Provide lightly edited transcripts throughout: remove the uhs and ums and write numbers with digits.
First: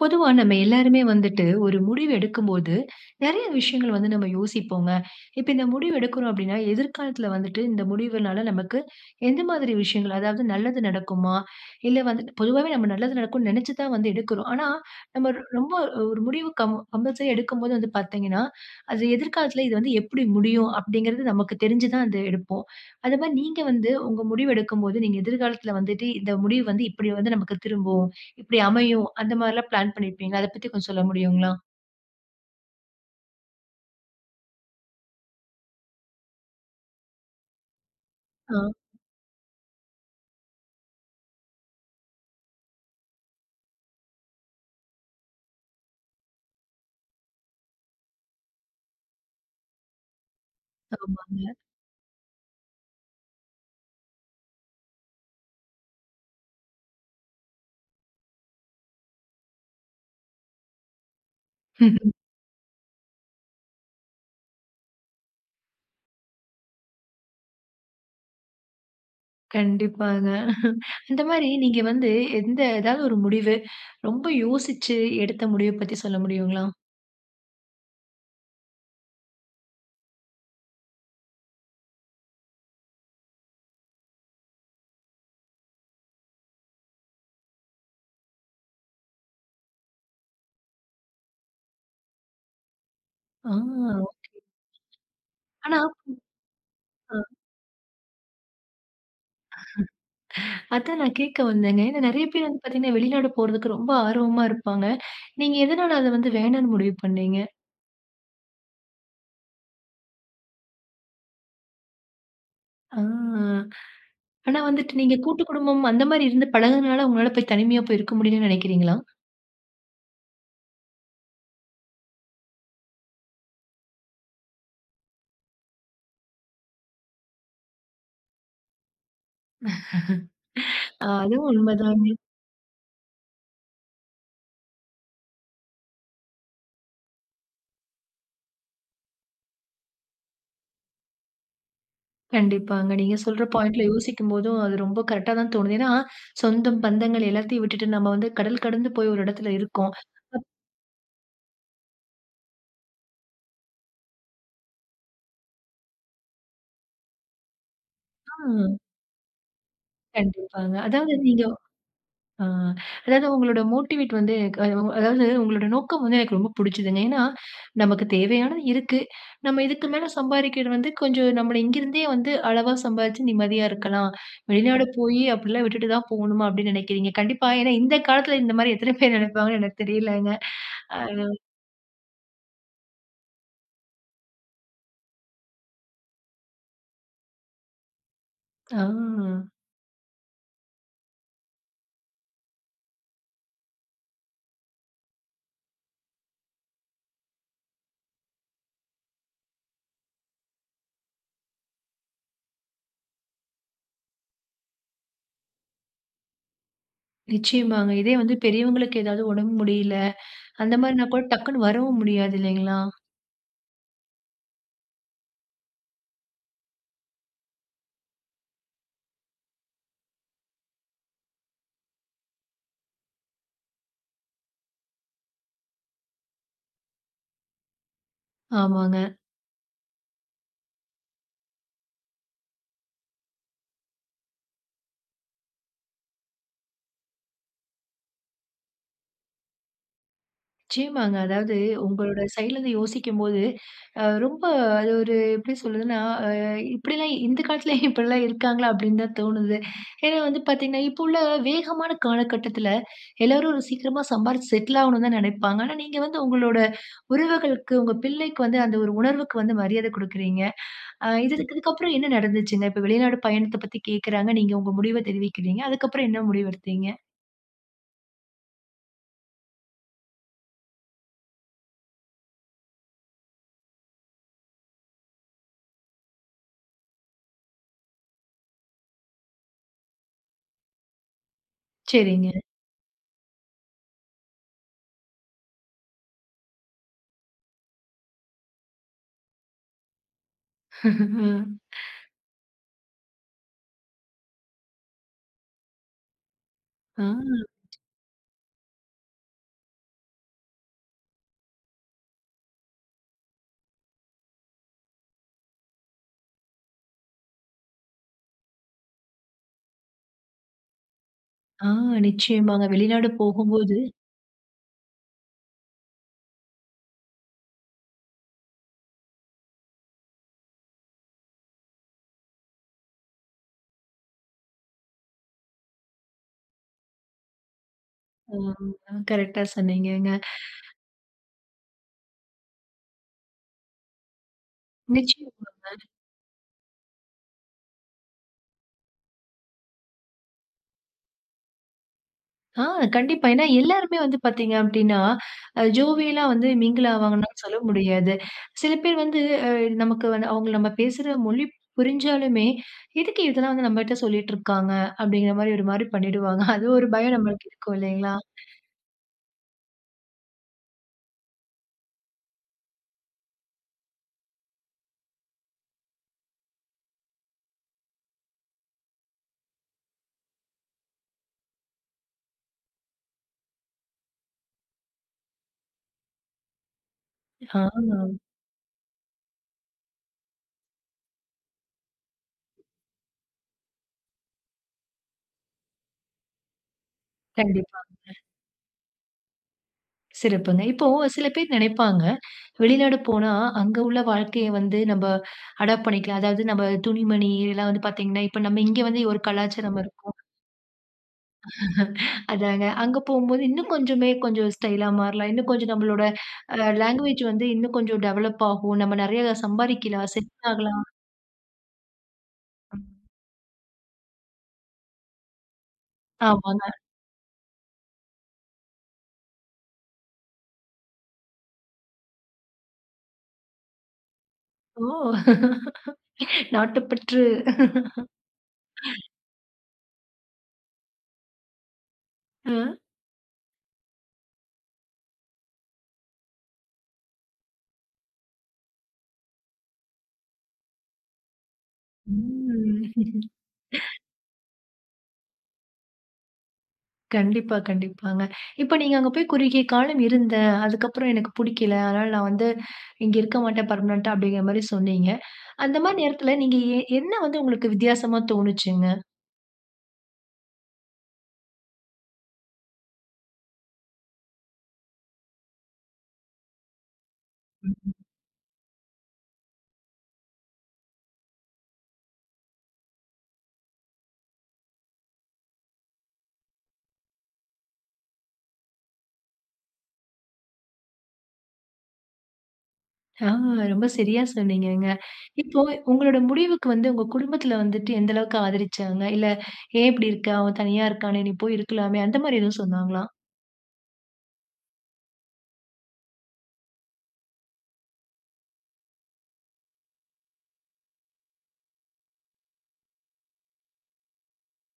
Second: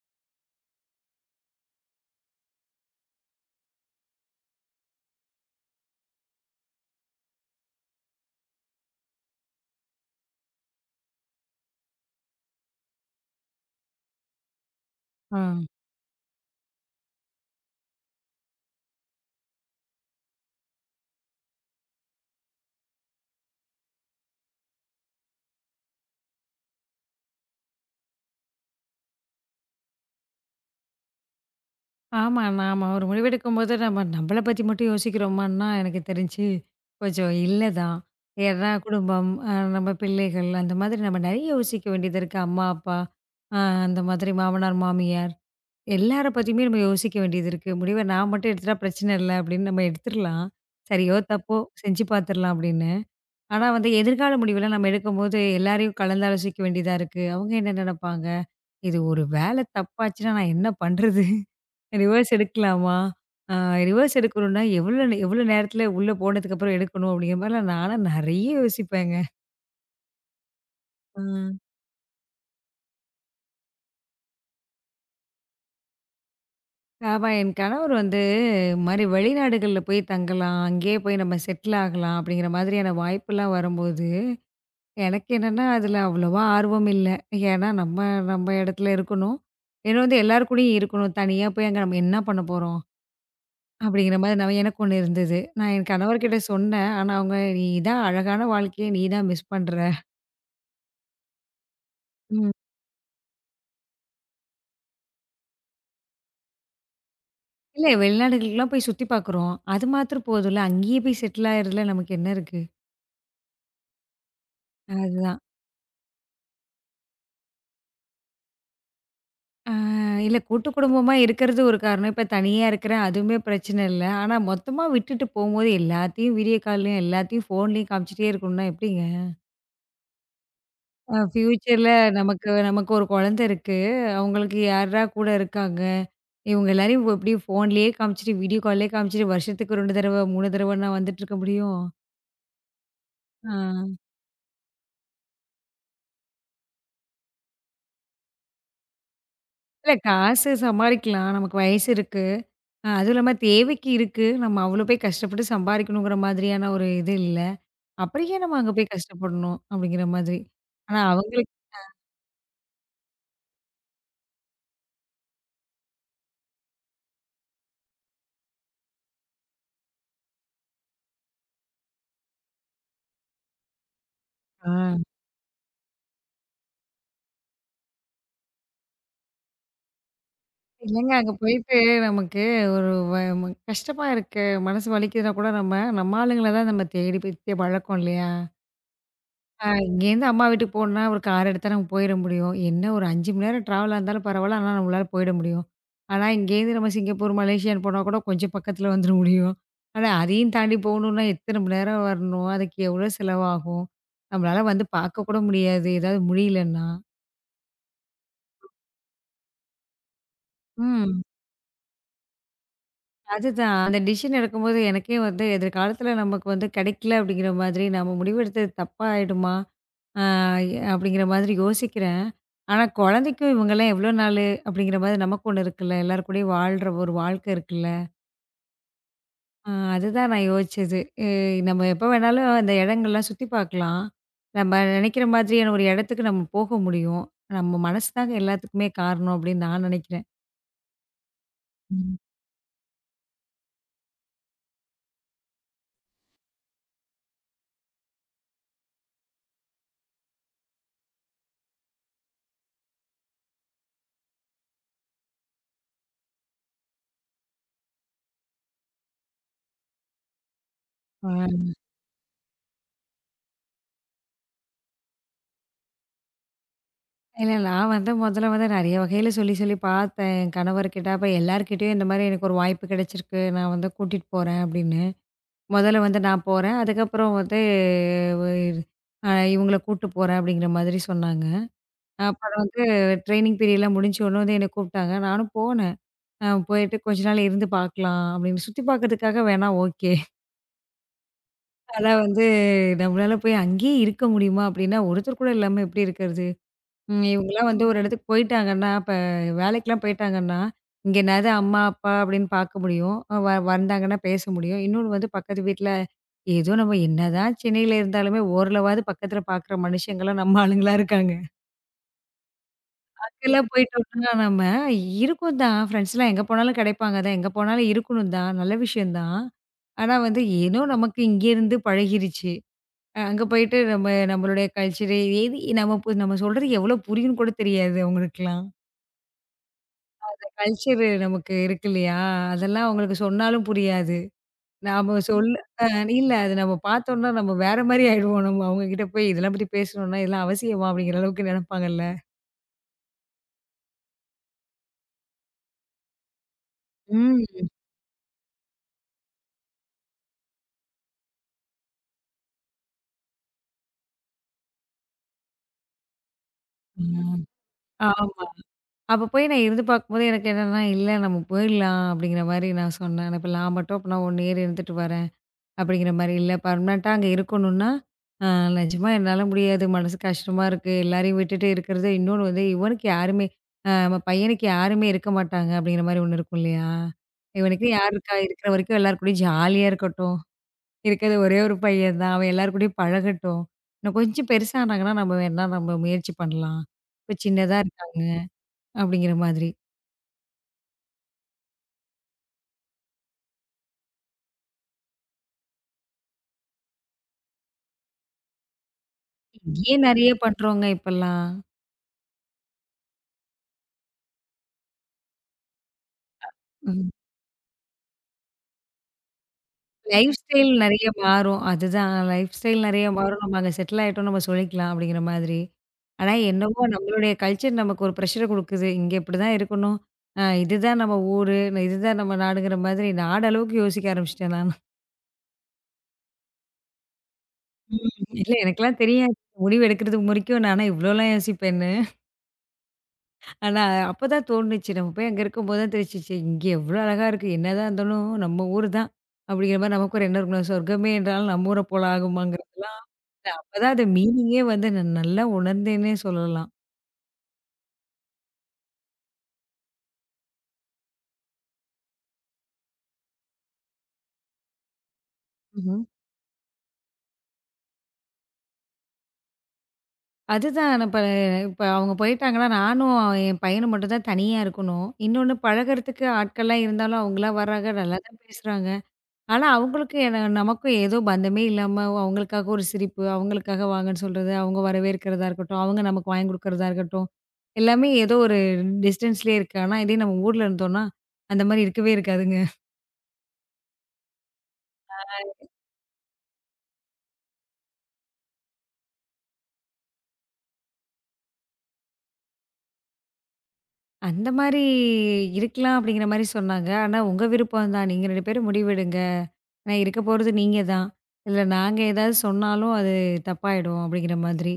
பொதுவா நம்ம எல்லாருமே வந்துட்டு ஒரு முடிவு எடுக்கும்போது நிறைய விஷயங்கள் வந்து நம்ம யோசிப்போங்க. இப்ப இந்த முடிவு எடுக்கிறோம் அப்டின்னா, எதிர்காலத்துல வந்துட்டு இந்த முடிவுனால நமக்கு எந்த மாதிரி விஷயங்கள், அதாவது நல்லது நடக்குமா? இல்ல வந்து பொதுவாவே நம்ம நல்லது நடக்கும்னு நெனச்சு தான் வந்து எடுக்கிறோம். ஆனா, நம்ம ஆ. ரொம்ப ஒரு முடிவு கம்பல்சரி எடுக்கும்போது வந்து பார்த்தீங்கன்னா, அது எதிர்காலத்துல இது வந்து எப்டி முடியும்? அப்டிங்கிறது நமக்கு தெரிஞ்சு தான் அது எடுப்போம். அது மாரி நீங்க வந்து உங்க முடிவு எடுக்கும்போது, நீங்க எதிர்காலத்துல வந்துட்டு இந்த முடிவு வந்து இப்டி வந்து நமக்கு திரும்பும், இப்டி அமையும் அந்த மாரிலாம் பிளான் பண்ணியிருப்பீங்களா? அத பத்தி கொஞ்சம் சொல்ல முடியுங்களா? ஆமா. நாம ஒரு முடிவெடுக்கும்போது நம்ம நம்மள பத்தி மட்டும் யோசிக்கிறோமான்னா, எனக்கு தெரிஞ்சு கொஞ்சம் இல்ல தான். ஆ. ஏன்னா குடும்பம், நம்ம பிள்ளைகள் அந்த மாதிரி நம்ம நெறைய யோசிக்க வேண்டியது இருக்கு. அம்மா, அப்பா, அ அந்த மாதிரி மாமனார், மாமியார் எல்லார பத்தியுமே நம்ம யோசிக்க வேண்டியது இருக்கு. முடிவ நான் மட்டும் எடுத்துட்டா பிரச்சனை இல்ல அப்படின்னு நம்ம எடுத்துரலாம். சரியோ, ஆமாங்க. தப்போ, செஞ்சு பார்த்துரலாம் அப்படின்னு. ஆனா வந்து எதிர்கால முடிவுலாம் நம்ம எடுக்கும்போது எல்லாரையும் கலந்தாலோசிக்க வேண்டியதா இருக்கு. அவங்க என்ன நெனைப்பாங்க? இது ஒரு வேல தப்பாச்சுன்னா நான் என்ன பண்றது? ரிவர்ஸ் எடுக்கலாமா? அ ரிவர்ஸ் எடுக்கணும்னா, எவ்வளோ நேரத்தில உள்ள போனதுக்கப்புறம் எடுக்கணும்? அப்படிங்கிற மாரிலாம் நான்லாம் நெறைய யோசிப்பேங்க. கண்டிப்பாங்க. இந்த மாரி ம். நீங்க வந்து எந்த ஏதாவது ஒரு முடிவு ரொம்ப யோசிச்சு எடுத்த முடிவ பத்தி சொல்ல முடியுங்களா? ஆமா, என் கணவர் வந்து இது மாரி வெளிநாடுகள்ல போய் தங்கலாம், அங்கேயே போய் நம்ம செட்டில் ஆகலாம் அப்படிங்கிற மாதிரியான வாய்ப்புலாம் வரும்போது, எனக்கு என்னன்னா அதில அவ்வளோவா ஆர்வம் இல்ல. ஏன்னா நம்ம நம்ம இடத்துல இருக்கணும். ஏன்னா வந்து எல்லார் கூடயும் இருக்கணும். தனியா போய் அங்க நம்ம என்ன பண்ண போறோம்? ஆ. அப்படிங்கிற மாரி நான் எனக்கு ஒண்ணு இருந்தது. நான் ஆனா என் கணவர்கிட்ட சொன்னேன். ஆனா ஆ. அவங்க, "நீ தான் அழகான வாழ்க்கைய நீ தான் மிஸ் பண்ற." அதான் நான் கேட்க வந்தேங்க. ஏன்னா நெறைய பேர் வந்து பார்த்தீங்கன்னா, வெளிநாடு போறதுக்கு ரொம்ப ஆர்வமா இருப்பாங்க. நீங்க எதனால அத வந்து வேணான்னு முடிவு பண்ணீங்க? இல்ல வெளிநாடுகளுக்குலாம் போய் சுத்தி பார்க்குறோம். அது மாத்திரம் போதும்ல. அங்கேயே போய் செட்டில் ஆயிறதுல நமக்கு என்ன இருக்கு? ஆ. ஆனா வந்துட்டு நீங்க அதுதான். கூட்டு குடும்பம் அந்த மாரி இருந்து பழகுனனால உங்களால போய் தனிமையா போய் இருக்க முடியலன்னு நெனைக்கிறீங்களா? இல்ல கூட்டு குடும்பமா இருக்கிறது ஒரு காரணம். இப்ப தனியா இருக்கிறேன் அதுவுமே பிரச்சனை இல்ல. ஆனா மொத்தமா விட்டுட்டு போம்போது எல்லாத்தையும் வீடியோ கால்லயும், எல்லாத்தையும் ஃபோன்லயும் காமிச்சுட்டே இருக்கணும்னா எப்படிங்க? ஆ அதுவும் ஃபியூச்சர்ல உண்மதான். நமக்கு நமக்கு ஒரு குழந்தை இருக்கு. அவங்களுக்கு யார்ரா கூட இருக்காங்க? இவங்க எல்லாரையும் எப்படி ஃபோன்லயே காமிச்சுட்டு, வீடியோ கால்லயே காமிச்சுட்டு வருஷத்துக்கு 2 தடவ, 3 தடவன்னா வந்துட்டு இருக்க முடியும்? கண்டிப்பாங்க. நீங்க சொல்ற பாயிண்ட்ல ஆ. யோசிக்கும்போதும், அது ரொம்ப கரெக்ட்டா தான் தோணுது. ஏன்னா, சொந்தம், பந்தங்கள் எல்லாத்தையும் விட்டுட்டு நம்ம வந்து கடல் கடந்து போய் ஒரு இடத்துல இருக்கோம். இல்ல காசு சமாளிக்கலாம். நமக்கு வயசு இருக்கு. அதுவும் இல்லாம தேவைக்கு இருக்கு. நம்ம அவ்ளோ போய் கஷ்டப்பட்டு சம்பாரிக்கணுங்கிற மாதிரியான ஒரு இது இல்ல. அப்புறம் ஏன் ஆ. நம்ம அங்க போய் கஷ்டப்படணும்? அப்படிங்கிற மாதிரி. கண்டிப்பாங்க. ஆனா அதாவது நீங்க அவங்களுக்கு அ அதாவது உங்களோட மோட்டிவேட் வந்து அதாவது உங்களோட நோக்கம் வந்து எனக்கு ரொம்ப புடிச்சுதுங்க. ஏன்னா, நமக்கு தேவையானது இருக்கு. நம்ம இதுக்கு மேல சம்பாரிக்கிறது வந்து கொஞ்சம் நம்ம இங்கிருந்தே வந்து அளவா சம்பாரிச்சு நிம்மதியா இருக்கலாம். வெளிநாடு ஆ போயி அப்படிலாம் விட்டுட்டு தான் போணுமா அப்படின்னு நினைக்கிறீங்க. கண்டிப்பா. ஏன்னா இந்த காலத்துல இந்த மாரி எத்தன பேர் நினைப்பாங்கன்னு எனக்கு தெரியலங்க. அ இல்லங்க, அங்க போயிட்டு நமக்கு ஒரு வ ம கஷ்டமா இருக்கு, மனசு வலிக்குதுன்னா கூட நம்ம நம்ம ஆளுங்கள தான் நம்ம தேடி போய் வழக்கம் இல்லையா? ஆ. இங்கேருந்து அம்மா வீட்டுக்கு போகணும்னா ஒரு கார் எடுத்தா நம்ம போயிட முடியும். என்ன ஒரு 5 மணி நேரம் ட்ராவலா இருந்தாலும் பரவால்ல. ஆனா நம்மளால போயிட முடியும். ஆனா இங்கேருந்து நம்ம சிங்கப்பூர், மலேசியான்னு போனா கூட கொஞ்சம் பக்கத்துல வந்துர முடியும். ஆனா அதையும் தாண்டி போகணும்னா எத்தன மணி நேரம் வரணும்? அதுக்கு எவ்வளோ செலவாகும்? நம்மளால வந்து பார்க்க கூட முடியாது, ஏதாவது முடியலன்னா. நிச்சயமாங்க. இதே வந்து பெரியவங்களுக்கு ஏதாவது உடம்பு முடியல, அந்த மாரினா ம். கூட டக்குன்னு வரவும் முடியாது இல்லைங்களா? அதுதான். அந்த டிசிஷன் எடுக்கும்போது எனக்கே வந்து எதிர்காலத்துல நமக்கு வந்து கிடைக்கல அப்படிங்கிற மாதிரி நம்ம முடிவெடுத்தது தப்பா ஆயிடுமா? ஆ அப்படிங்கிற மாதிரி யோசிக்கிறேன். ஆனா குழந்தைக்கும் இவங்கலாம் எவ்வளோ நாளு அப்படிங்கிற மாதிரி நமக்கு ஒண்ணு இருக்குல்ல. எல்லார் கூடயும் வாழ்ற ஒரு வாழ்க்கை இருக்குல்ல. ஆமாங்க. அதுதான் நான் யோசிச்சது. எ நம்ம எப்போ வேணாலும் அந்த இடங்கள்லாம் சுத்தி பார்க்கலாம். நம்ம நினைக்கிற மாதிரியான ஒரு இடத்துக்கு நம்ம போக முடியும். நம்ம மனசு தாங்க எல்லாத்துக்குமே காரணம் அப்படின்னு நான் நினைக்கிறேன். நிச்சயமாங்க. அதாவது ம். உங்களோட சைட்லருந்து யோசிக்கும்போது, ரொம்ப அது ஒரு எப்படி சொல்றதுன்னா, அ இப்படிலாம் இந்த காலத்துல இப்படிலாம் இருக்காங்களா? அப்படின்னு தான் தோணுது. ஏன்னா வந்து பார்த்தீங்கன்னா, இப்போ உள்ள வேகமான காலகட்டத்துல எல்லாரும் ஒரு சீக்கிரமா சம்பாரிச்சு செட்டில் ஆகணும்னு தான் நினைப்பாங்க. ஆனா நீங்க வந்து உங்களோட உறவுகளுக்கு, உங்க பிள்ளைக்கு வந்து அந்த ஒரு உணர்வுக்கு வந்து மரியாதை குடுக்குறீங்க. ஆ இது இதுக்கப்புறம் என்ன நடந்துச்சுங்க? இப்ப வெளிநாடு பயணத்த பத்தி கேட்கறாங்க. நீங்க உங்க முடிவ தெரிவிக்கிறீங்க. அதுக்கப்புறம் என்ன முடிவெடுத்தீங்க? இல்ல நான் வந்து முதல்ல வந்து நெறைய வகையில சொல்லி சொல்லி பார்த்தேன். என் கணவர்கிட்ட, அப்ப எல்லார்கிட்டயும் இந்த மாதிரி எனக்கு ஒரு வாய்ப்பு கிடைச்சிருக்கு. நான் வந்து கூட்டிட்டு போறேன் அப்படின்னு. முதல்ல வந்து நான் போறேன். அதுக்கப்புறம் வந்து வ அ இவங்கள கூட்டு போறேன் அப்படிங்கிற மாதிரி சொன்னாங்க. சரிங்க. அப்புறம் வந்து ட்ரெய்னிங் பீரியட்லாம் முடிஞ்ச உடனே வந்து என்ன கூப்பிட்டாங்க. நானும் போனேன். போயிட்டு கொஞ்ச நாள் இருந்து பார்க்கலாம் அப்படின்னு சுத்தி பார்க்கறதுக்காக வேணா ஓகே. ஆனா வந்து நம்மளால போய் அங்கேயே இருக்க முடியுமா அப்படின்னா ஒருத்தர் கூட இல்லாம எப்படி இருக்கிறது? ஆ, ம். இவங்கலாம் வந்து ஒரு இடத்துக்கு போயிட்டாங்கன்னா, இப்ப வேலைக்குலாம் போயிட்டாங்கன்னா, இங்க என்னாது அம்மா, அப்பா அப்படின்னு பார்க்க முடியும். வ வந்தாங்கன்னா பேச முடியும். இன்னொன்னு வந்து பக்கத்து வீட்ல ஏதோ நம்ம என்னதான் சென்னையில இருந்தாலுமே, ஓரளவாவது பக்கத்துல பார்க்குற மனுஷங்கலாம் நம்ம ஆளுங்களா இருக்காங்க. ஆ, நிச்சயமாங்க. வெளிநாடு அங்கலாம் போகும்போது போயிட்டோம்னா நம்ம இருக்கும் தான். ஃப்ரெண்ட்ஸ்லாம் எங்க போனாலும் கிடைப்பாங்க தான். எங்க போனாலும் இருக்கணும் தான். நல்ல விஷயம் தான். ஆனா வந்து ஏனோ நமக்கு இங்கேருந்து பழகிருச்சு. அங்க போயிட்டு நம்ம நம்மளுடைய கல்ச்சரு, எது நம்ம நம்ம சொல்றது எவ்வளோ புரியும்னு கூட தெரியாது அவங்களுக்குலாம். ஆ கரெக்ட்டா சொன்னீங்கங்க. கல்ச்சரு நமக்கு இருக்கு இல்லையா? அதெல்லாம் அவங்களுக்கு சொன்னாலும் புரியாது. நாம நிச்சயம். சொல்ல அ இல்ல அது நம்ம பார்த்தோம்னா நம்ம வேற மாரி ஆயிடுவோம். நம்ம அவங்ககிட்ட போய் இதெல்லாம் பத்தி பேசணும்னா, இதெல்லாம் அவசியமா அப்படிங்கிற அளவுக்கு நெனப்பாங்கல்ல. ஆ கண்டிப்பா. ஏன்னா எல்லாருமே வந்து பார்த்தீங்க அப்டின்னா, ஜோவியலா வந்து மிங்கிள் ஆவாங்கன்னு ம். சொல்ல முடியாது. சில பேர் வந்து அ நமக்கு வந்து அவங்க நம்ம பேசுற மொழி புரிஞ்சாலுமே, "எதுக்கு இதெல்லாம் வந்து நம்மட்ட சொல்லிட்டு இருக்காங்க?" அப்படிங்கிற மாரி ஒரு மாரி பண்ணிடுவாங்க. அது ஒரு பயம் ம். நம்மளுக்கு இருக்கும் இல்லைங்களா? ஆமா. அப்ப போய் நான் இருந்து பார்க்கும்போது எனக்கு என்னன்னா, இல்ல நம்ம போயிடலாம் அப்படிங்கிற மாரி நான் சொன்னேன். நான் இப்ப நான் மட்டும் அப்பனா 1 இயர் இருந்துட்டு வரேன். அப்படிங்கிற மாரி, இல்ல பர்மனென்ட்டா அங்க இருக்கணும்னா, "அ நிஜமா என்னால முடியாது. மனசு கஷ்டமா இருக்கு. எல்லாரையும் விட்டுட்டு இருக்கிறது. இன்னொன்னு வந்து இவனுக்கு யாருமே, நம்ம பையனுக்கு யாருமே இருக்க மாட்டாங்க." அப்படிங்கிற மாரி ஒண்ணு இருக்கும் இல்லையா? ஆ. இவனுக்கு யார் இருக்கா? இருக்கிற வரைக்கும் எல்லார் கூடயும் ஜாலியா இருக்கட்டும். இருக்கிறது ஒரே ஒரு பையன் தான். அவன் எல்லார் கூடயும் பழகட்டும். இன்னும் கொஞ்சம் பெருசானாங்கன்னா, நம்ம வேணா நம்ம முயற்சி பண்ணலாம். இப்ப சின்னதா கண்டிப்பா. இருக்காங்க, அப்படிங்கிற மாதிரி. சிறப்புங்க. இப்போ சில பேர் நினைப்பாங்க, வெளிநாடு போனா அங்க உள்ள வாழ்க்கைய வந்து நம்ப அடாப்ட் பண்ணிக்கலாம். அதாவது நம்ம துணிமணி இதெல்லாம் வந்து பார்த்தீங்கன்னா, இப்ப நம்ம இங்க வந்து ஒரு கலாச்சாரம் இங்கேயே இருக்கும். நெறைய பண்றோங்க இப்பல்லாம். அதாங்க. அங்க போம்போது இன்னும் கொஞ்சமே கொஞ்சம் ஸ்டைலா மாறலாம். இன்னும் கொஞ்சம் நம்மளோட லாங்குவேஜ் வந்து இன்னும் கொஞ்சம் டெவலப் ஆகும். நம்ம நெறைய சம்பாரிக்கலாம், லைஃப் செட்டில் ஸ்டைல் ஆகலாம். நெறைய மாறும். அதுதான், லைஃப் ஸ்டைல் நெறைய மாறும். நம்ம அங்க செட்டில் ஆயிட்டோம்னு நம்ம சொல்லிக்கலாம் அப்படிங்கிற மாதிரி. ஆனா ஆமாங்க. என்னவோ நம்மளுடைய கல்ச்சர் நமக்கு ஒரு ப்ரெஷர குடுக்குது. இங்க இப்படிதான் இருக்கணும். இதுதான் நம்ம ஊரு. இதுதான் நம்ம நாடுங்கிற மாதிரி நாடு அளவுக்கு யோசிக்க ஆரம்பிச்சுட்டேன் நானு. ஓ! நாட்டுப்பற்று. ம். இல்ல எனக்கெல்லாம் தெரியாது, முடிவு எடுக்கிறதுக்கு முறைக்கும் நானா இவ்வளோலாம் யோசிப்பேன்னு. அ. ஆனா அப்பதான் தோணுச்சு. நம்ம போய் அங்க இருக்கும்போது தான் தெரிஞ்சுச்சு, இங்க எவ்வளோ அழகா இருக்கு. என்னதான் இருந்தாலும் நம்ம ஊரு தான். அப்படிங்கிற மாரி நமக்கு ஒரு எண்ணம் இருக்கணும். சொர்க்கமே என்றாலும் நம்ம ஊர போல ஆகுமாங்கிறதெல்லாம் ம். இல்ல, அப்பதான் அது மீனிங்கே வந்து நான் நல்லா உணர்ந்தேன்னே சொல்லலாம். கண்டிப்பா, கண்டிப்பாங்க. இப்ப நீங்க அங்க போய் குறுகிய காலம் இருந்தேன். அதுக்கப்புறம் எனக்கு புடிக்கல. அதனால நான் வந்து இங்க இருக்க மாட்டேன் பெர்மனன்ட்டா அப்படிங்கிற மாரி சொன்னீங்க. அந்த ம்ஹ்ம். மாரி நேரத்துல நீங்க என்ன வந்து உங்களுக்கு வித்தியாசமா தோணுச்சுங்க? அதுதான் நான் இப்ப இப்ப அவங்க போயிட்டாங்கன்னா, நானும் அவன், என் பையனும் மட்டும் தான் தனியா இருக்கணும். இன்னொன்னு பழகுறதுக்கு ஆட்கள்லாம் இருந்தாலும் அவங்களா வர்றாங்க, நல்லா தான் பேசுறாங்க. ஆனா அவங்களுக்கும் என நமக்கும் ஏதோ பந்தமே இல்லாம அவங்களுக்காக ஒரு சிரிப்பு, அவங்களுக்காக வாங்கன்னு சொல்றது, அவங்க வரவேற்கிறதா இருக்கட்டும், அவங்க நமக்கு வாங்கி குடுக்கறதா இருக்கட்டும், எல்லாமே ஏதோ ஒரு டிஸ்டன்ஸ்லயே இருக்கு. ஆனா இதே நம்ம ஊர்ல இருந்தோம்னா, அந்த மாரி இருக்கவே இருக்காதுங்க. ஆ ரொம்ப சரியா சொன்னீங்கங்க. இப்போ உங்களோட முடிவுக்கு வந்து உங்க குடும்பத்துல வந்துட்டு எந்த அளவுக்கு ஆதரிச்சாங்க? இல்ல "ஏன் இப்படி இருக்க? அவன் தனியா இருக்கானே! நீ போய் இருக்கலாமே!" அந்த மாரி எதுவும் சொன்னாங்களா? அந்த மாரி இருக்கலாம் அப்படிங்கிற மாரி சொன்னாங்க. ஆனா, உங்க விருப்பம் தான். நீங்க 2 பேரும் முடிவெடுங்க. ஆனா, இருக்க போறது நீங்க தான். இதுல நாங்க ஏதாவது சொன்னாலும் அது தப்பாயிடும் அப்படிங்கிற மாதிரி.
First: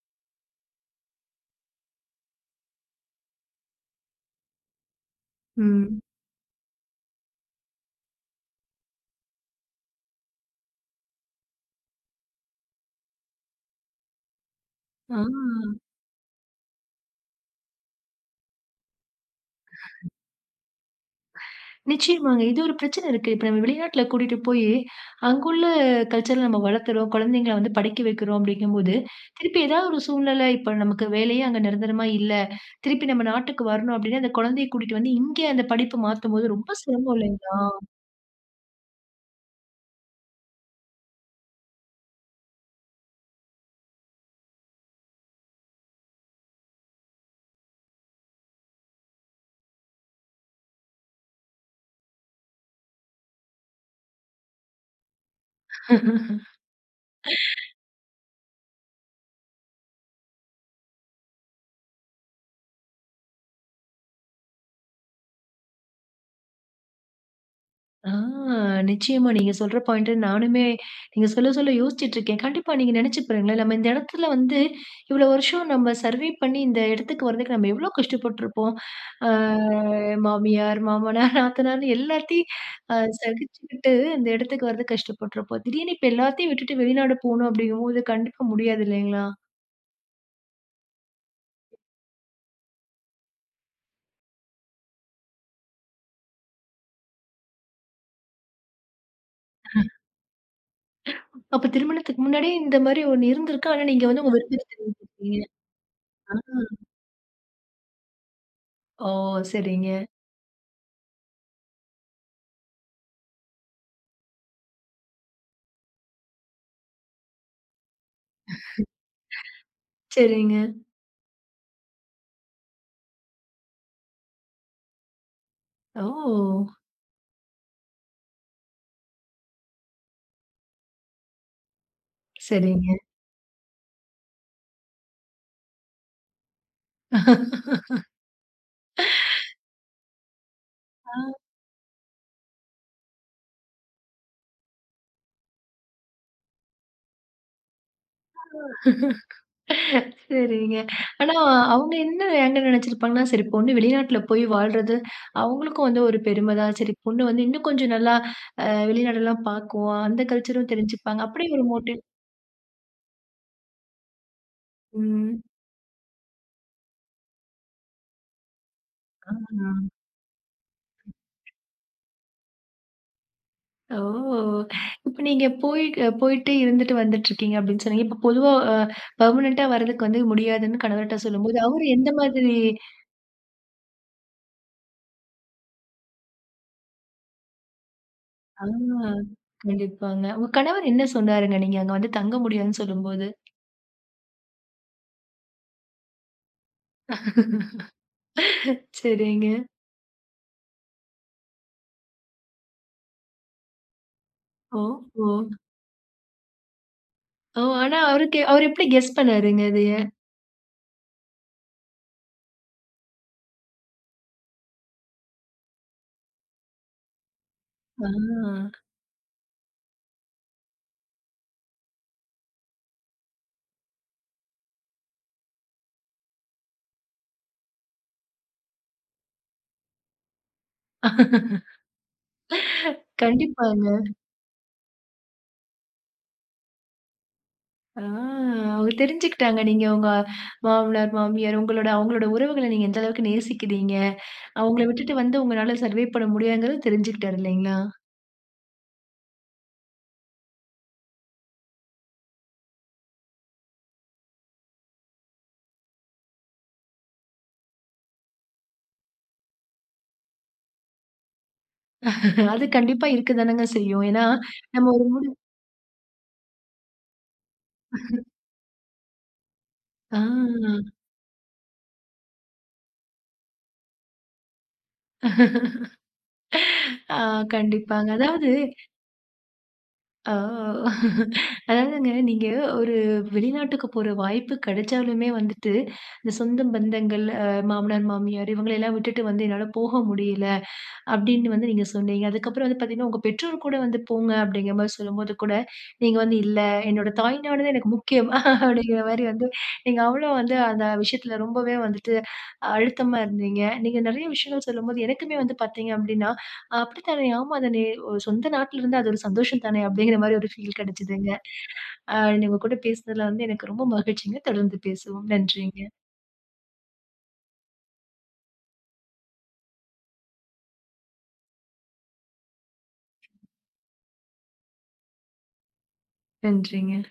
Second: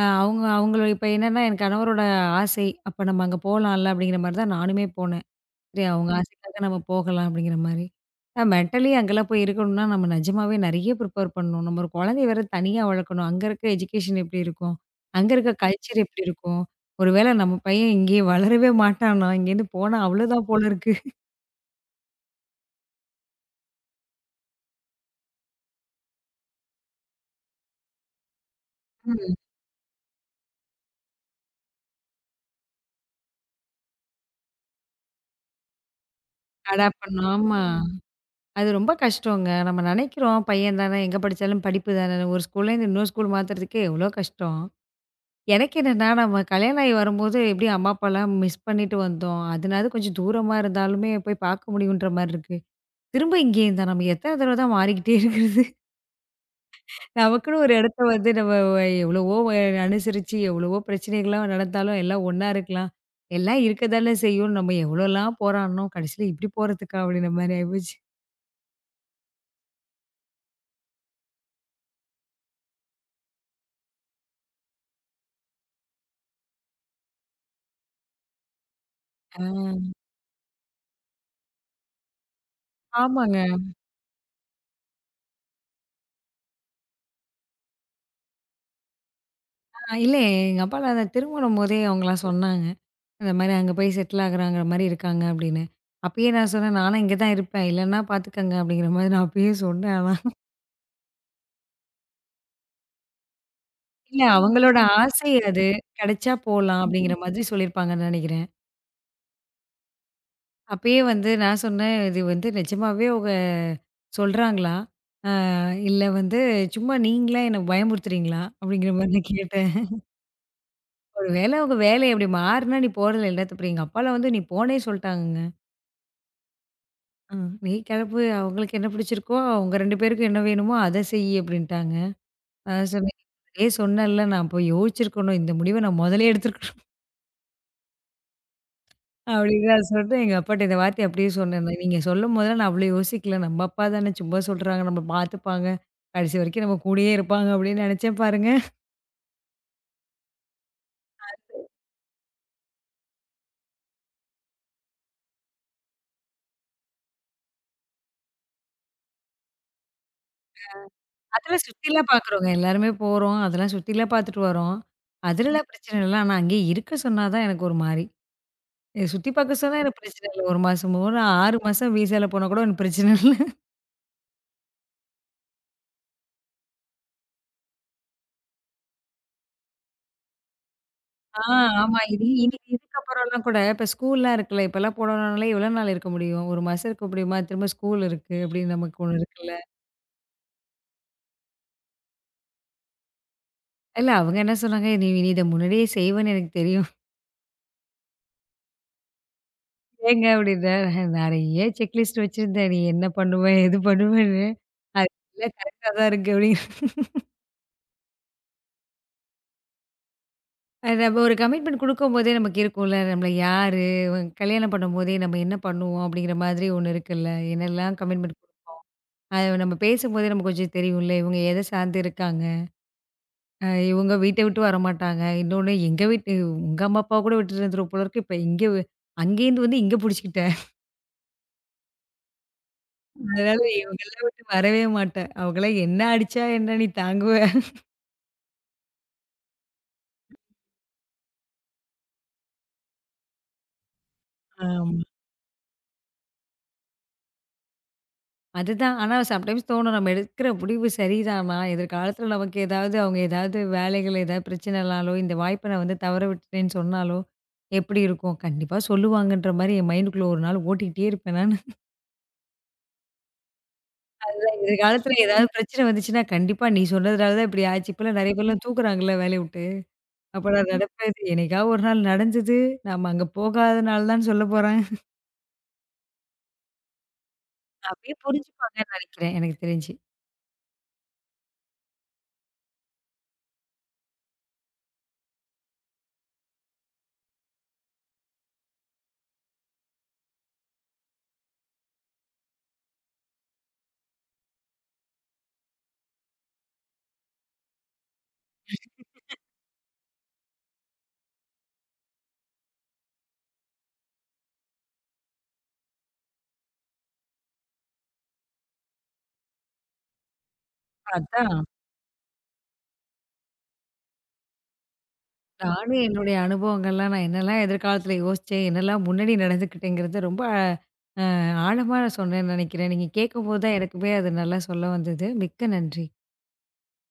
அவங்க, அவங்கள இப்ப என்னன்னா என் கணவரோட ஆசை. அப்ப நம்ம அங்க போலாம்ல அப்படிங்கிற மாரி தான் நானுமே போனேன். சரி, ம். அவங்க ஆசைக்காக நம்ம போகலாம் அப்படிங்கிற மாரி. மென்டலி அங்கெல்லாம் போய் இருக்கணும்னா, நம்ம நிஜமாவே நெறைய ப்ரிப்பேர் பண்ணணும். நம்ம ஒரு குழந்தைய வேற தனியா வளர்க்கணும். அங்க இருக்க எஜுகேஷன் எப்படி இருக்கும்? ஆ. அங்க இருக்க கல்ச்சர் எப்படி இருக்கும்? ஒரு வேளை நம்ம பையன் இங்கேயே வளரவே மாட்டானா? இங்கேருந்து போனா அவ்வளோதான் போல இருக்கு. நிச்சயமாங்க. இது ஒரு பிரச்சனை இருக்கு. இப்ப நம்ம வெளிநாட்ல கூட்டிட்டு போயி, அங்குள்ள கல்ச்சர்ல நம்ம வளர்த்துறோம். குழந்தைங்கள வந்து படிக்க வைக்கிறோம் அப்படிங்கும்போது, ம். திருப்பி ஏதாவது ஒரு சூழ்நிலை இப்ப நமக்கு வேலையே அங்க நிரந்தரமா இல்ல. திருப்பி நம்ம நாட்டுக்கு வரணும் அப்படின்னா, அந்த குழந்தைய கூட்டிட்டு வந்து இங்கே அந்த படிப்பு மாத்தும்போது ரொம்ப அடாப்ட் சிரமம் பண்ணணும். ஆமா. இல்லைங்களா? அது ரொம்ப கஷ்டங்க. நம்ம நெனைக்கிறோம் பையன் தானே, எங்க படிச்சாலும் படிப்பு தானே. ஒரு ஸ்கூல்லேருந்து இன்னொரு ஸ்கூல் மாத்துறதுக்கே எவ்வளோ கஷ்டம். எனக்கு என்னன்னா, நம்ம கல்யாணம் ஆகி வரும்போது எப்படியும் அம்மா, அப்பாலாம் மிஸ் பண்ணிட்டு வந்தோம். அதனால கொஞ்சம் தூரமா இருந்தாலுமே போய் பார்க்க முடியுன்ற மாரி இருக்கு. திரும்ப இங்கேயே தான் நம்ம எத்தன தடவ தான் மாறிக்கிட்டே இருக்கிறது. நமக்குன்னு ஒரு இடத்த வந்து நம்ம எவ்வளவோ அனுசரிச்சு, எவ்வளவோ பிரச்சனைகள்லாம் நடந்தாலும் எல்லாம் ஒண்ணா இருக்கலாம். எல்லாம் இருக்க தானே செய்யும். நம்ம எவ்வளோலாம் போராடினோம். கடைசியில இப்படி போறதுக்கா அப்படின்ற மாரி ஆயிப்போச்சு. ஆ நிச்சயமா. நீங்க சொல்ற பாயிண்ட் நானுமே நீங்க சொல்ல சொல்ல யோசிச்சுட்டு இருக்கேன். கண்டிப்பா நீங்க நினைச்சு பாருங்களேன். நம்ம இந்த இடத்துல வந்து இவ்வளோ வருஷம் நம்ம சர்வே பண்ணி இந்த இடத்துக்கு வரதுக்கு நம்ம எவ்வளோ கஷ்டப்பட்டுருப்போம். ஆ ஆ. மாமியார், மாமனார், நாத்தனார்ன்னு எல்லாத்தையும் ஆமாங்க. சகிச்சுக்கிட்டு இந்த இடத்துக்கு வரதுக்கு கஷ்டப்பட்டுருப்போம். திடீர்னு இப்ப எல்லாத்தையும் விட்டுட்டு வெளிநாடு போணும் அப்படிங்கும்போது கண்டிப்பா முடியாது இல்லைங்களா? இல்ல எங்க அப்பாலாம் அதான் திருமணம் போதே அவங்கலாம் சொன்னாங்க. அந்த மாரி அங்க போய் செட்டில் ஆகுறாங்கிற மாரி இருக்காங்க அப்படின்னு. அப்பயே நான் சொன்னேன், "நானும் இங்க தான் இருப்பேன். இல்லன்னா பாத்துக்கங்க." அப்படிங்கிற மாரி நான் அப்பயே சொன்னேன் ஆனா. அப்ப திருமணத்துக்கு முன்னாடியே இந்த மாரி ஒண்ணு இருந்திருக்கு. ஆனா நீங்க இல்ல வந்து உங்க விருப்பத்த அவங்களோட ஆசை தெரிவிச்சிருக்கீங்க. அது. கிடைச்சா ஆ. போலாம் அப்படிங்கிற மாதிரி சொல்லியிருப்பாங்கன்னு நெனைக்கிறேன். ஓ! சரிங்க. அப்பயே வந்து நான் சொன்னேன், "இது வந்து நிஜமாவே அவங்க சொல்றாங்களா? அ இல்ல வந்து சும்மா நீங்களா என்ன பயமுறுத்துறீங்களா?" அப்படிங்கிற மாரி நான் கேட்டேன். சரிங்க. "ஒரு வேளை அவங்க வேலை அப்படி மாறுனா நீ போறதுல என்ன தப்பு?" எங்க அப்பாலாம் வந்து நீ போன்னே சொல்ட்டாங்கங்க. ஓ! "நீ கெளம்பு. அவங்களுக்கு என்ன பிடிச்சிருக்கோ, அவங்க 2 பேருக்கும் என்ன வேணுமோ அத செய்யி" அப்படின்ட்டாங்க. சரிங்க. சொன்னேன். முன்னாடியே சொன்னேன்ல, நான் அப்போ யோசிச்சிருக்கணும். இந்த முடிவ நான் முதலே எடுத்திருக்கணும். ஆ. அப்படின்னு நான் சொன்னேன். எங்க அப்பாட்ட இந்த வார்த்தைய அப்படியே சொன்னேன். நான், நீங்க சொல்லும் போதெல்லாம் நான் அவ்வளோ யோசிக்கல. நம்ம அப்பா தானே சும்மா சொல்றாங்க. நம்மள பார்த்துப்பாங்க. கடைசி வரைக்கும் நம்ம கூடயே இருப்பாங்க அப்படின்னு நினைச்சேன் பாருங்க. சரிங்க. ஆனா அவங்க என்ன ஏங்க நெனச்சிருப்பாங்கன்னா, சரி பொண்ணு வெளிநாட்ல போய் வாழ்றது, அவங்களுக்கும் வந்து ஒரு பெருமை தான். சரி பொண்ணு வந்து இன்னும் கொஞ்சம் நல்லா வெளிநாடெல்லாம் பாக்கும். அந்த கல்ச்சரும் தெரிஞ்சுப்பாங்க. அப்படி அதெல்லாம் ஒரு மோட்டிவ் சுத்திலாம் பார்க்குறோங்க. எல்லாருமே போறோம். அதெல்லாம் சுத்திலாம் பார்த்துட்டு வரோம். ம். அதுலலாம் பிரச்சனை இல்ல. ஆனா அங்கேயே இருக்க சொன்னா தான் எனக்கு ஒரு மாரி. சுத்தி ஆ. பார்க்க சொன்னா எனக்கு பிரச்சனை இல்ல. 1 மாசமோ, 6 மாசம் விசால போனா கூட எனக்கு பிரச்சனை இல்ல. ஓ! இப்ப நீங்க போய் போயிட்டு இருந்துட்டு வந்துட்டுருக்கீங்க அப்படின்னு சொன்னீங்க. இப்ப பொதுவா பெர்மனன்ட்டா வரதுக்கு வந்து முடியாதுன்னு கணவர்ட்ட ஆ, சொல்லும்போது, அவரு ஆமா. எந்த இது மாதிரி இனி இதுக்கப்புறம்லாம் கூட இப்ப ஸ்கூல்லாம் இருக்குல்ல, இப்பலாம் போனோம்னாலே எவ்வளோ நாள் இருக்க முடியும்? 1 மாசம் இருக்க முடியுமா? திரும்ப ஸ்கூல் இருக்கு ஆ அப்படின்னு நமக்கு ஒண்ணு இருக்குல்ல. கண்டிப்பாங்க. உங்க கணவர் என்ன சொன்னாருங்க? நீங்க அங்க வந்து தங்க முடியாதுன்னு சொல்லும்போது? இல்ல அவங்க என்ன சொன்னாங்க, "நீ நீ இத முன்னாடியே செய்வேன்னு எனக்கு தெரியும்." சரிங்க. ஏங்க அப்படின்னா, "நெறைய செக்லிஸ்ட் வச்சிருந்தேன். நீ என்ன பண்ணுவ? எது பண்ணுவன்னு. ஓஹோ! அது ஓ! எல்லாம் கரெக்ட்டா தான் இருக்கு." அப்படின்னு. ஓ! ஆனா அவருக்கு அவரு எப்படி கெஸ் பண்ணாருங்க அதைய? அது நம்ம ஒரு கமிட்மெண்ட் குடுக்கும்போதே நமக்கு இருக்கும்ல, நம்மள யாரு, கல்யாணம் பண்ணும்போதே நம்ம என்ன பண்ணுவோம் அப்படிங்கிற மாதிரி ஒண்ணு இருக்குல்ல. என்னெல்லாம் கமிட்மெண்ட் குடுப்போம். அது நம்ம பேசும்போதே நமக்கு கொஞ்சம் தெரியும்ல, இவங்க எத சார்ந்து இருக்காங்க? இவங்க வீட்ட விட்டு வரமாட்டாங்க. இன்னொன்னு எங்க வீட்டு உங்க அம்மா அப்பாவ கூட விட்டுட்டு வந்துருவ போல இருக்கு. இப்ப இங்க அங்கேருந்து வந்து இங்க புடிச்சுக்கிட்ட. ஆ அதனால கண்டிப்பாங்க. இவங்கலாம் விட்டு வரவே மாட்டேன். அவங்கலாம் என்ன அடிச்சா என்ன நீ தாங்குவ? ஆ அவங்க தெரிஞ்சுக்கிட்டாங்க. நீங்க உங்க மாமனார், மாமியார் உங்களோட அவங்களோட உறவுகள நீங்க எந்த அளவுக்கு நேசிக்கிறீங்க. அவங்கள ஆமா. விட்டுட்டு வந்து உங்களால சர்வே பண்ண முடியாதுங்கிறது தெரிஞ்சுக்கிட்டாரு இல்லைங்களா? அதுதான். ஆனா சம்டைம்ஸ் தோணும் நம்ம எடுக்கிற முடிவு சரிதானா? எதிர்காலத்துல நமக்கு ஏதாவது, அவங்க ஏதாவது வேலைகள் ஏதாவது பிரச்சனைனாலோ, இந்த வாய்ப்ப நான் வந்து தவற விட்டுட்டேன்னு சொன்னாலோ, எப்படி இருக்கும்? கண்டிப்பா சொல்லுவாங்கன்ற மாரி என் மைண்டுக்குள்ள ஒரு நாள் ஓட்டிக்கிட்டே இருப்பேன் நானு. அது கண்டிப்பா இருக்க தானங்க செய்யும். ஏன்னா நம்ம எதிர்காலத்துல ஒரு ஏதாவது பிரச்சனை வந்துச்சுன்னா, கண்டிப்பா நீ சொன்னதுனால தான் இப்படி ஆச்சு. இப்பலாம் நெறைய பேர்லாம் தூக்குறாங்கல்ல வேலைய விட்டு. ஆ, அப்ப நான் நெனப்பேன், இது என்னைக்காவது ஒரு நாள் நடந்தது. நம்ம அங்க போகாதனால தான் சொல்ல போறேன். ஆ கண்டிப்பாங்க. அப்பயே அதாவது புரிஞ்சுப்பாங்கன்னு நெனைக்கிறேன், எனக்கு தெரிஞ்சு. ஆ அதாவதுங்க, நீங்க ஒரு வெளிநாட்டுக்கு போற வாய்ப்பு கிடைச்சாலுமே வந்துட்டு, இந்த சொந்த பந்தங்கள், மாமனார், மாமியார் இவங்களெல்லாம் விட்டுட்டு வந்து என்னால போக முடியல அப்படின்னு வந்து நீங்க சொன்னீங்க. அதுக்கப்புறம் வந்து பார்த்தீங்கன்னா, உங்க பெற்றோர் கூட வந்து போங்க அப்படிங்கிற மாரி சொல்லும்போது கூட, நீங்க வந்து இல்ல என்னோட தாய்நாடு தான் எனக்கு முக்கியம் அப்படிங்கிற மாரி வந்து, நீங்க அவ்வளோ வந்து அந்த விஷயத்துல ரொம்பவே வந்துட்டு அழுத்தமா இருந்தீங்க. நீங்க நெறைய விஷயங்கள் சொல்லும்போது, எனக்குமே வந்து பார்த்தீங்க அப்டின்னா, "அப்படித்தானே! ஆமா தானே! ஒ சொந்த நாட்ல இருந்தா அது ஒரு சந்தோஷம் தானே!" அப்படிங்கிற மாரி ஒரு ஃபீல் கிடைச்சதுங்க. அதான் அ உங்க கூட பேசுனதுல வந்து எனக்கு ரொம்ப மகிழ்ச்சிங்க. தொடர்ந்து பேசுவோம். நன்றிங்க. நானும் என்னுடைய அனுபவங்கள்லாம், நான் என்னலாம் எதிர்காலத்துல யோசிச்சேன், என்னலாம் முன்னாடி நடந்துக்கிட்டேங்கிறத ரொம்ப ஆழமா சொன்னேன்னு நெனைக்கிறேன். நீங்க கேட்கும்போது தான் எனக்குமே அது நல்லா சொல்ல வந்தது. மிக்க நன்றி. நன்றிங்க.